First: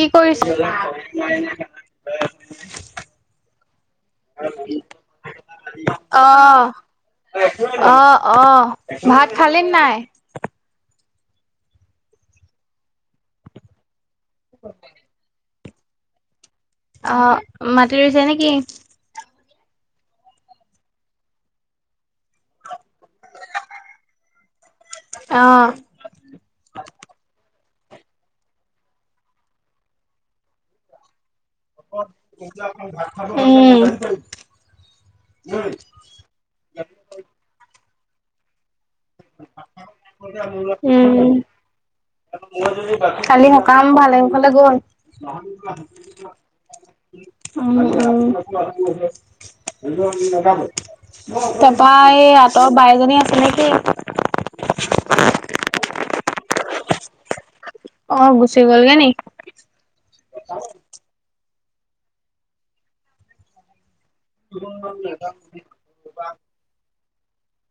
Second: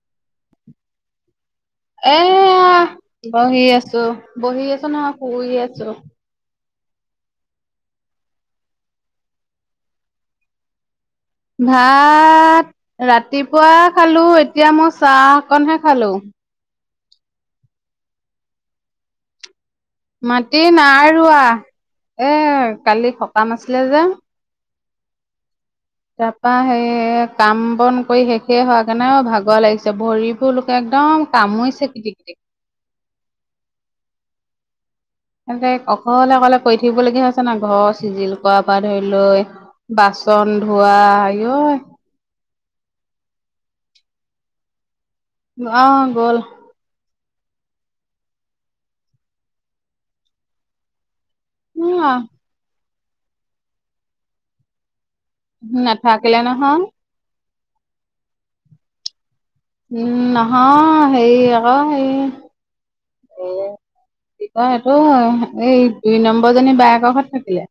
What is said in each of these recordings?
কি কৰিছ [unintelligible] এ বহি আছোঁ, বহি আছোঁ নহই শুই আছোঁ। অ অ, অ, ভাত খালি নে নাই? ভাত ৰাতিপুৱা খালোঁ এতিয়া মই চাহ কনহে খালোঁ। আহ, মাটি ৰুইছে নেকি? মাটি নাই ৰোৱা, এ, কালি সককাম আছিলে যে। অ', তাৰপাৰা সেই কাম বন কৰি শেষে হোৱাগে অ', ভাগৰ লাগিছে ভৰিবোৰ লোকে একদম কামুৰিছে কিটিকিটিক উম, তেতে অকলে, অকলে কৰি থাকিবলগীয়া হৈছে ন, ঘৰ চিজিল কৰা। ধৰি লৈ বাচন ধোৱা আঐ। খালি সকাম ভালে, ভালে গল। অ'। উ তাৰপৰা এই আঁতৰ বাইজনী আছে নেকি। না, থাকিলে নহয়। অ, গুচি গ'লনে নি উম, নহয় হেৰি অ, হেৰি কি কয় এইটো এই দুই নম্বৰ জনী বায়েকৰ ঘৰত থাকিলে।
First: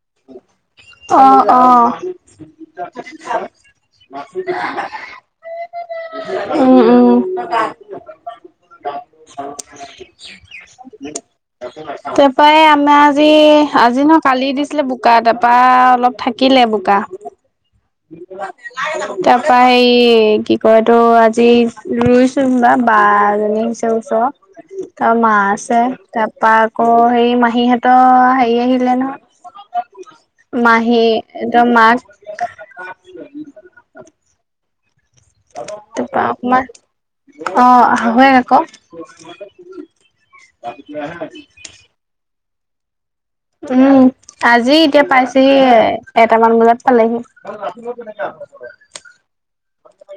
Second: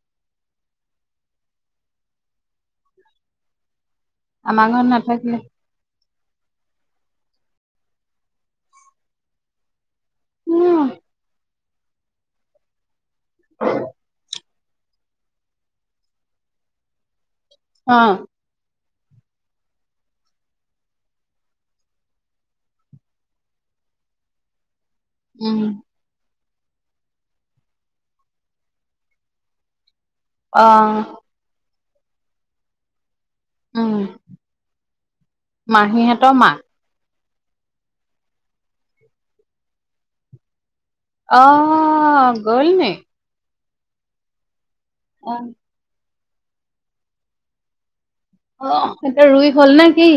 আহ, আহ। আমাৰত নাথাকিলে। উম, উম। উম, তাৰপৰাই আমাৰ আজি আজি ন, কালি দি দিছিলে বোকা তাৰপৰা অলপ থাকিলে বোকা অ', তাৰ পৰা হেৰি কি কয়, সিটো আজি ৰুইছো বা বাজনী পিছ চ [inaudible] তাৰ মা উম, আছে, তাৰ পৰা আকৌ হেৰি মাহীহঁতৰ হেৰি আহিলে ন। মাহি, অ', ৰ, মাছ। অ'। ত, পাপ, মা আহ, হয় আকৌ। অহ, গ'ল নে। উম, আজি এতিয়া অ', পাইছেহি এটামান বজাত পালেহি। অ, এইটা ৰুই হ'ল নেকি।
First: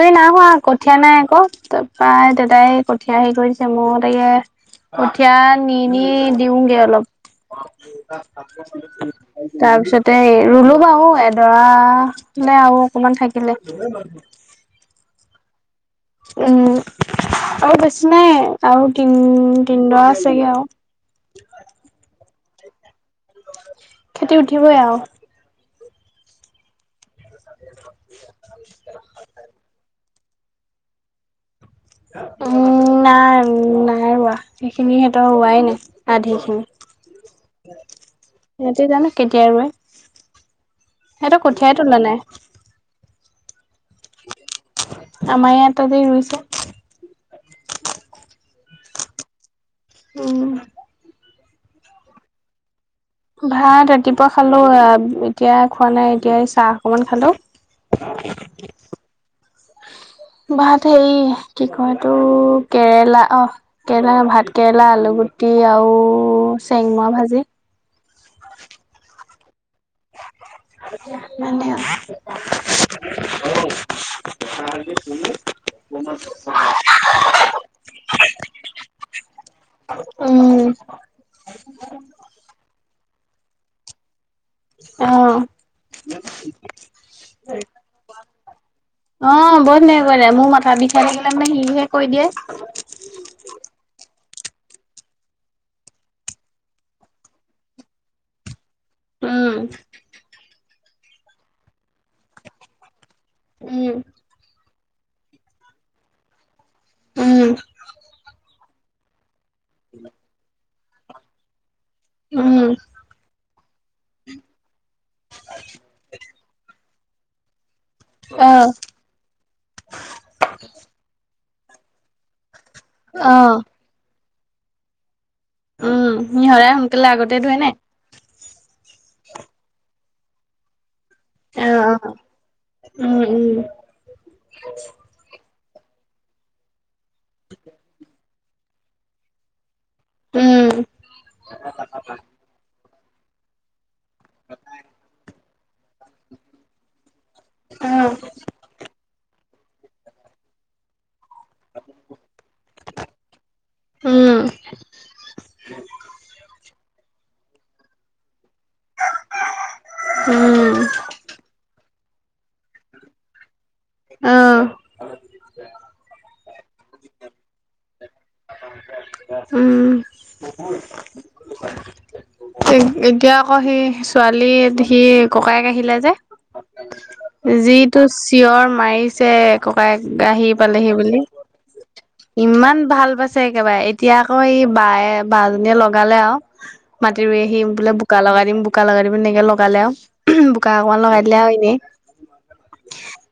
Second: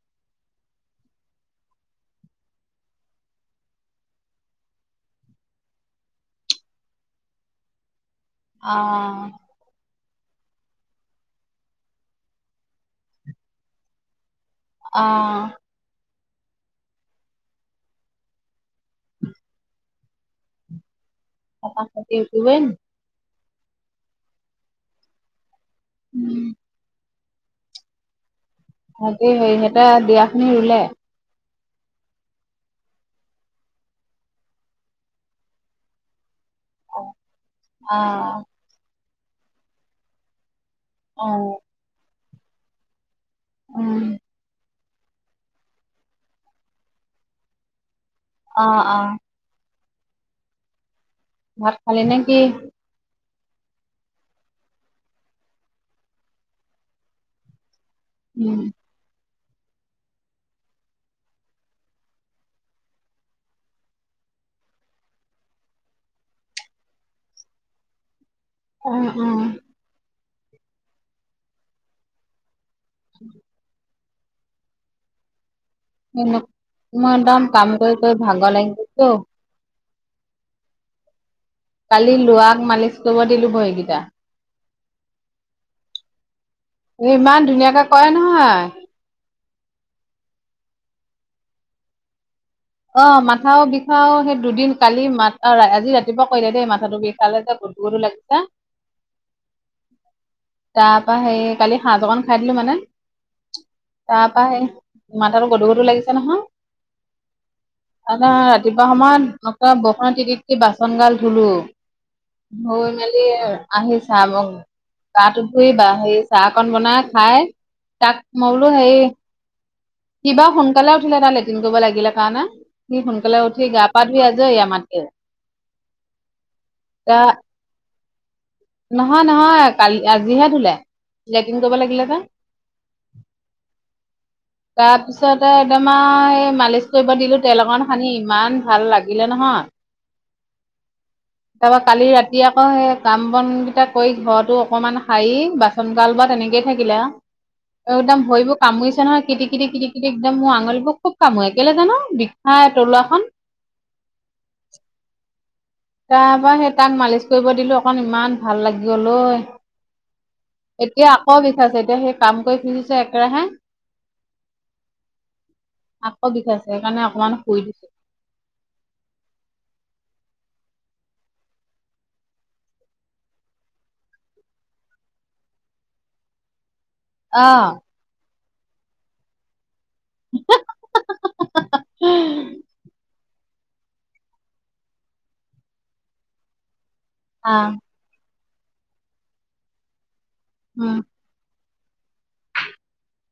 ই, নাই হোৱা। কঠীয়া নাই, আকৌ প্ৰায় দাদাই কঠীয়া হেৰি কৰি দিছে মোৰ তাকে। কঠিয় নি, নি, দিওঁগে অলপ। অ', তাৰপিছত ত, ৰুলো বাও এডৰালে আৰু অকমান থাকিলে। অ'। উম। আৰু বেছি নাই আৰু তিন, তিনদৰা আছেগে আৰু। ৱন খেতি উঠিবই আৰু। উম। [inaudible] সতে, সিহতে বিয়াখনি ৰুলে। উম, নাই, নাই ৰোৱা সেইখিনি সিহতৰ ৰোৱাই নাই আধি খিনি অ, আহ। সিহঁতি জানো কেতিয়া ৰৈ অ, সিহতটো কঠিয়াই তোলা নাই। উ। আমাৰ ইয় ততেই ৰুইছে। অ', অ'। উম। ভাত খালি নেকি। ভাত ৰাতিপুৱা খালো, এতিয়া খোৱা নাই, এতিয়া চাহ অকমান খালো। উম। ভাত হেৰি কি কয় তটো কেৰেলা অ, কেৰেলা ভাত কেৰেলা, আলু। গুটি আৰু চেংমৰা ভাজি অ, অম মানে [unintelligible] এন, মই পাম কাম কৰি কৰি ভাগৰ লাগি গ'লতো। উম। কালি লোৱাক মালিচ কৰিব দিলোঁ বৰীকেইটা। অ'। এ, ইমান ধুনীয়াকে কৰে নহয়। অ' বহুত ধুন কৰে, মোৰ মাথা বিষাই থাকিলে মানে সিহে কৰি দিয়ে। অ' মাথাও বিষাও সেই দুদিন কালি মা-আজি ৰাতিপুৱা কৈলে দেই মাথাটো বিষালে যে। গধূৰ গধূৰ লাগিছ। উম। তাৰপা সেই কালি সাঁহ অকন খাই দিলোঁ মানে, উম তাৰপা সেই মাথাটো গধুৰ গধুৰ লাগিছে নহয়। উম আমাৰ ৰাতিপুৱা সময়ত আটা বৰষুণত তিতি তিতি বাচনগাল ধুলোঁ। উম ধুই মেলি আহি চাই মোক গাটো ধুই বা সেই চাহকন বনাই খাই তাক অ মই বোলো হেই কিবা সোনকালে উঠিলে তাৰ লেট্ৰিন কৰিব লাগিলে কাৰণে সি অ সোনকালে উঠি গা পা [unintelligible] আমাতকে। উম, নিহৰাই সোনকালে তা আগতে ধুৱে নে? নহয় নহয়, কালি আজিহে ধুলে। লেটিন অ কৰিব অ লাগিলে যে। উম তাৰ পিছতে একদমাৰ এই মালিচ কৰিব দিলোঁ তেল অকন সানি, ইমান ভাল লাগিলে নহয়। উম তাৰাপৰা কালি ৰাতি আকৌ সেই কাম বনকেইটা কৰি, ঘৰতো অকনমান সাৰি বাচ সোনকাল বা তেনেকেই থাকিলে, উম অ একদম ভৰিবোৰ কামুৰিছে নহয়। কিতি কিতি কিতি কিতি একদম মোৰ আঙলী বোক খুব কামুৱে কেইলে জানো, বিষাই তলুৱাখন। উম তাৰ পৰা সেই তাক মালিচ কৰিব দিলোঁ অকণ, ইমান ভাল লাগি গ'ল অই, উম এতিয়া আকৌ বিষাইছে এতিয়া সেই কাম কৰি ফুজিছে একেৰাহে। অ আকৌ বিষাই সেইকাৰণে অকমান শুই দিছোঁ। উম। এ, এতিয়া আকৌ সি ছোৱালী সি ককায়েক আহিলে যে। অ', যিটো চিঞৰ মাৰিছে। ককায়েক আহি পালেহি বুলি। ইমান ভাল পাইছে ছে একেবাৰে, এতিয়া আকৌ এই বায়ে বাজনীয়ে লগালে আৰু। মাটি ৰুই আহিম আহ বোলে বোকা লগাই দিম বোকা লগাই দিম, এনেকে লগালে আৰু বোকা অকণমান উম, লগাই দিলে আৰু এনেই।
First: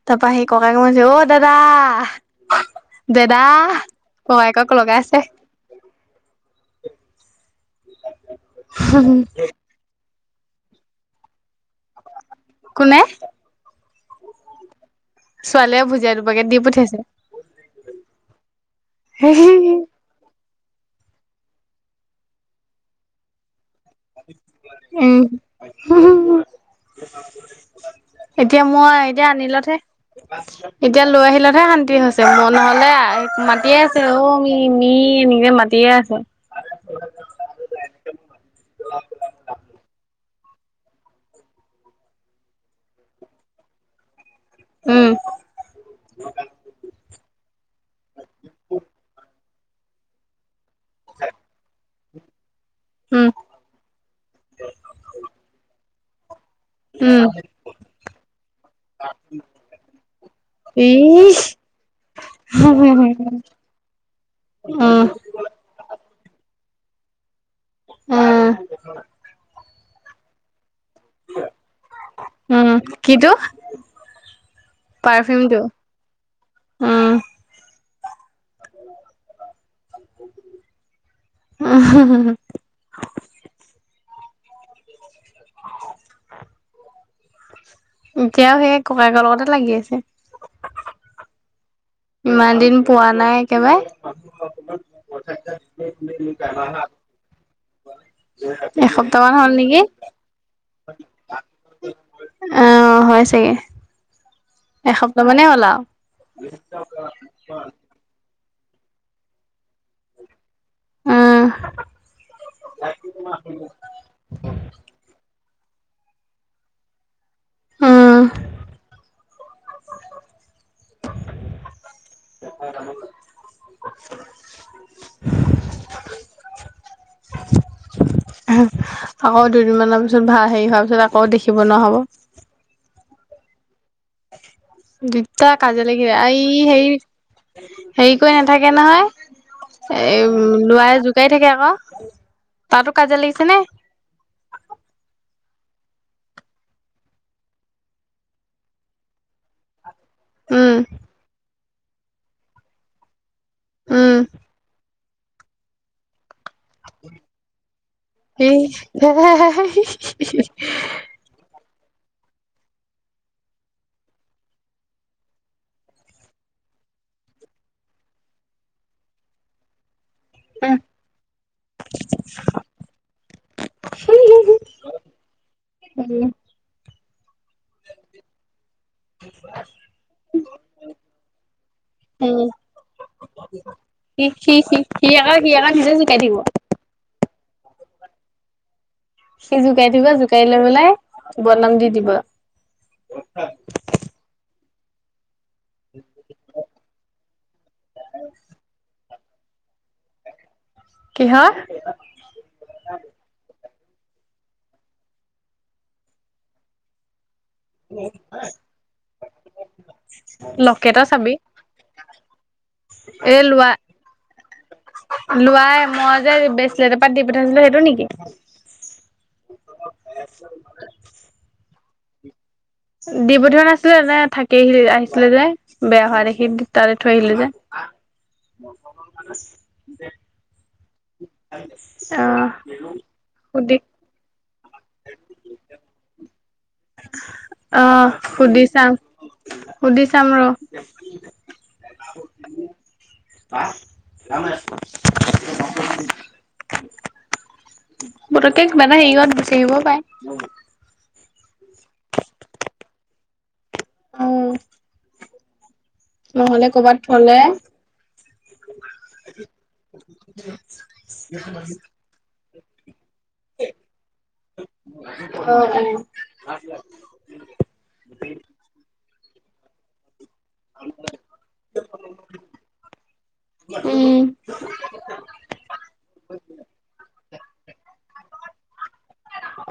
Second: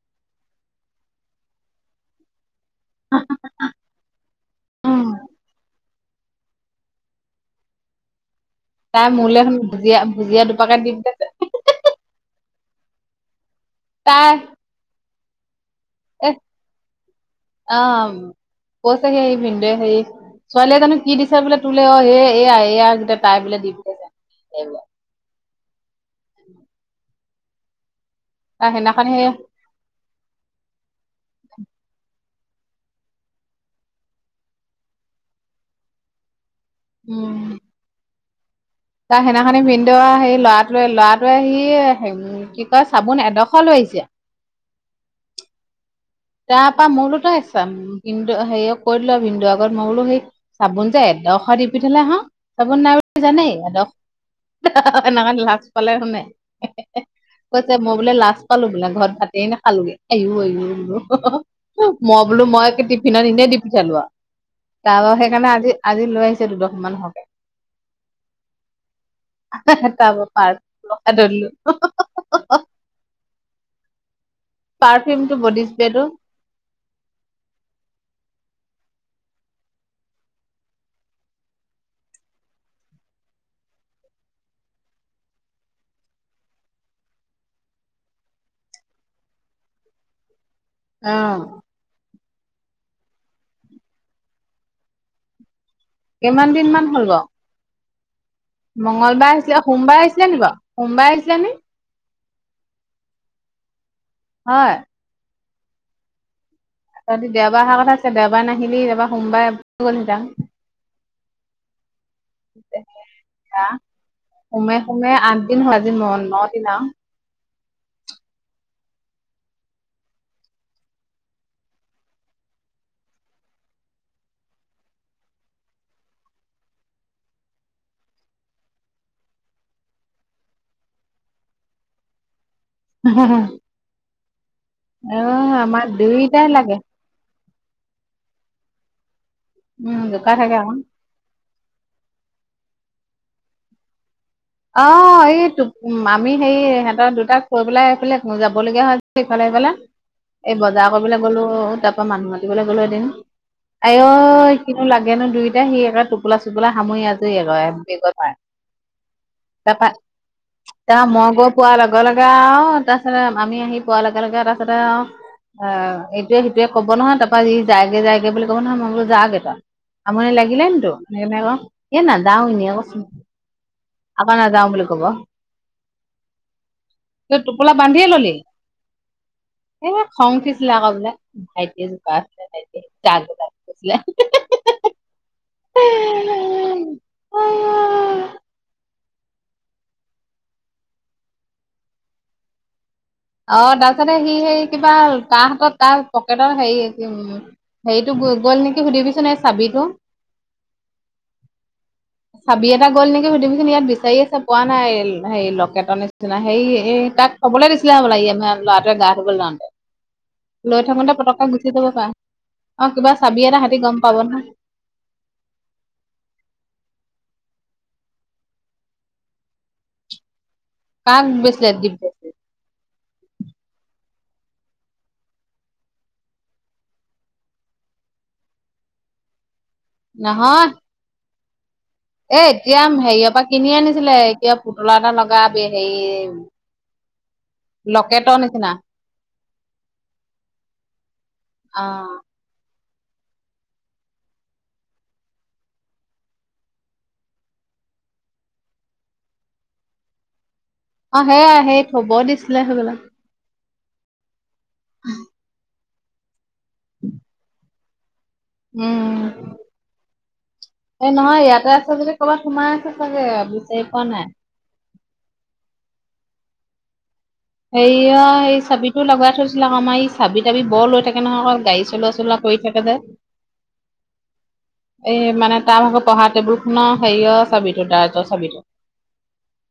তাৰপৰা সি ককায়েকক মাতছে অ' দাদা? দাদা, ককায়েকক লগাই উম, আছে। তাই মোলৈখন ভুজিয়া ভুজিয়া দুপাকেট দি পঠাইছে। কোনে? তই। ছোৱালীয়ে ভুজিয়া এ, দুপেকেট দি পঠিয়াইছে আ, কৈ থাকে এ, বিন্দেৱে হেৰি ছোৱালীয়ে জানো কি দিছে বোলে তোলে এ, এয়া এইয়া, গোটেই তাই বোলে দিব। উম। এতিয়া তাৰ মই সেইদিনাখনি সেই এতিয়া আনিলোঁহে। এতিয়া লৈ আহিলতহে শান্তি হৈছে, মই নহ'লে মাতিয়ে আছে অ' মি মি। মি এনেকে মাতিয়ে আছে। উম। বা হেইদিনাখনে বিন দে সেই ল'ৰাটোৱে ল'ৰাটোৱে সি কি কয় চাবোন এডোখৰ লৈ আহিছে। উম। তাৰপা মই বোলো তই ভিনদেউ হেৰিক কৈ দিলো আৰু ভিনদৌউৰ আগত মই বোলো সেই চাবোন যে এডশ দি পিঠাললে হা চাবোন নাই বুলি উম জানেই এনেকা লাজ পালে শুনে। উম কৈছে মই বোলে লাজ পালো বোলে ঘৰত ভাতে নাখালোগে আয়ো আয়ো বোলো। ইচ মই বোলো মই উম টিফিনত এনেই দি পঠিয়ালোঁ আৰু। উম তাৰপা সেইকাৰণে আজি আজি লৈ আহিছে দুডখমান হৰকে। উম, উম কিটো [unintelligible] পাৰ্ফিউমটো পাৰফিউমটো বডি স্প্ৰেটো। উম উম, [inaudible] এতিয়াও সেই ককায়েকৰ লগতে লাগি আছে। অ', ইমান দিন পোৱা নাই একেবাৰে কিমান দিন মান হ'ল বাৰু? এসপ্তাহ মান মঙ্গলবাৰে হল আহিছিলে নেকি। সোমবাৰে আহিছিলে নি বাৰু সোমবাৰে আহিছিলে নি অ', হয় চাগে হয় এসপ্তাহ মানেই হ'ল আৰু। তহঁতি দেওবাৰে অহাৰ কথা আছে দেওবাৰে নাহিলি এইবাৰ সোমবাৰে উম [unintelligible] সোমে সোমে আ [unintelligible] আজি ন দিন আৰু। উম, [inaudible] আকৌ দুদিনমানৰ পিছত ভা হেৰি হোৱাৰ পিছত আকৌ দেখিব নোৱাৰা হব। [inaudible] দুটাই অ' আমাৰ কাজিয়া লাগি যায়, ই দুইটাই লাগে, হেৰি হেৰি কৰি নাথাকে নহয়। উম জোকা থাকে এ আকৌ। লোৱাই জোকাই থাকে আকৌ। তাতো কাজিয়া লাগিছে নে? অ', এই আমি হেৰি সিহঁতৰ দুটাক কৈ পেলাই ইফালে যাব লগীয়া হৈ ইফালে। [unintelligible] এই উম বজাৰ কৰিবলৈ গ'লো তাৰ পৰা মানুহ মাতিবলৈ গ'লো এদিন উম আয়ৈ কিনো লাগ কিয়নো দুইটাই সি এক টোপোলা চোপলা সামৰি আজৰি আৰু [unintelligible] ই তা মই গই পোৱাৰ লগে লগে আৰু তাৰপিছতে আমি আহি পোৱাৰ লগে লগে তাৰপিছতে আৰু অ', এইটোয়ে সেইটোৱে ক'ব নহয় তাৰপৰা যি যায়গে যায়গে বুলি ক'ব নহয় মই বোলো যাগে তই। আমনি লাগিলে নি তোৰ [unintelligible] আকৌ এ নাযাওঁ এনে কৈছো। আকৌ নাযাওঁ বুলি ক'ব। ত' টোপোলা বান্ধিয়ে ললি? [inaudible] এ খং উঠিছিলে আকৌ বোলে ভাইটি এ জোপা আছিলে উম ভাইট জ গৈছিলে সি সি সি আকৌ সি আকৌ নিজে জোকাই থাকিব। সি জোকাই দিব জোকাৰি লৈ পেলাই বদনাম দি দিব। অ', তাৰপিছতে সি সেই কিবা তাহ হাতত তাৰ পকেটৰ হেৰি হেৰিটো গ গ'ল নেকি সুধিবিচোন চাবিটো কিহৰ চাবি এটা গল নেকি সধিচোন ইয়া বিচাৰি আছে পোৱা নাই, হেৰি লকেটৰ নিচিনা হেৰি এই তাক কবলে দিছিলে হ'বলা [unintelligible] ল'ৰাটোৱে গা ধুবলৈ যাওঁতেই, লৈ লকেটৰ থাকোতে চাবি পতককে গুচি যাব পাৰে। অ', কিবা এই চাবি এটা লোৱা সেতি গম পাব নহয়। লোৱাই মই যে বেচলেট এটা দিম পঠিয়াইছিলোঁ সেইটো নেকি? কাক বেচিলে দিব্যশ্ৰীক দি পঠিওৱা নাছিলে নে থাকি আহিলি আহিছিলে যে বেয়া হোৱা দেখি তাতে থৈ আহিলো যে। ম নহয়। এ, আহ এতিয়া হেৰিয়ৰ পৰা কিনি সুধি আনিছিলে। কিবা পুতলা এটা লগা হেৰি [inaudible] আহ লকেটৰ সুধি নিচিনা চাম, সুধি চাম ৰ। অ'। [unintelligible] আহ। পতকে মানে হেৰিত বিচাৰ আহিবও পায়। আহ, আহে, আহে থব দিছিলে, সেইবেলাক। অ'। উম। নহ'লে কৰ'বাত থলে উম। এ, নহয় ইয়াতে আছ, যদি ক'বাত সোমাই আছে চাগে বিচাৰি পোৱা নাই। অ', অ'। সেয়া এই চাবিতো লগাই থৈছিলা আমাৰ। চাবি তাবি বৰ লৈ থাকে নহয় গাড়ী চলা, চলা কৰি থাকে যে। উম এ, মানে ত, ভাগত পঢ়া টেবুল খুনৰ হেৰিয় ছাবিটো ডাৰজৰ ছাবিটো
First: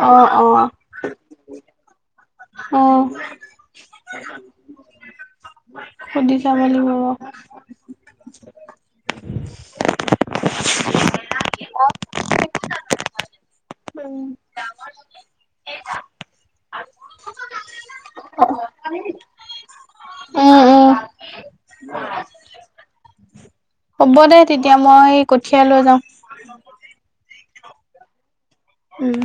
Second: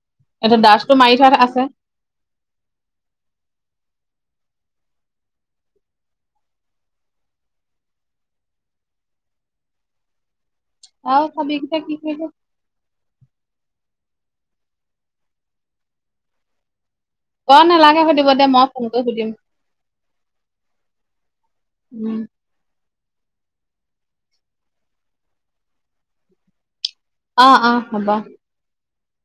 অ অ এটা ডাষ্টটো মাৰি থাত আছে। অ সুধিছা ম, বাৰ আহ, চাবকটা কি খছ উম অ, নালাগে সুধিব দে, মই ফোন কৰি সুধিম। উম উম উম। হ'ব দে, তেতিয়া মই কঠিয়া লৈ যাওঁ। অ', অ', হ'ব। উম।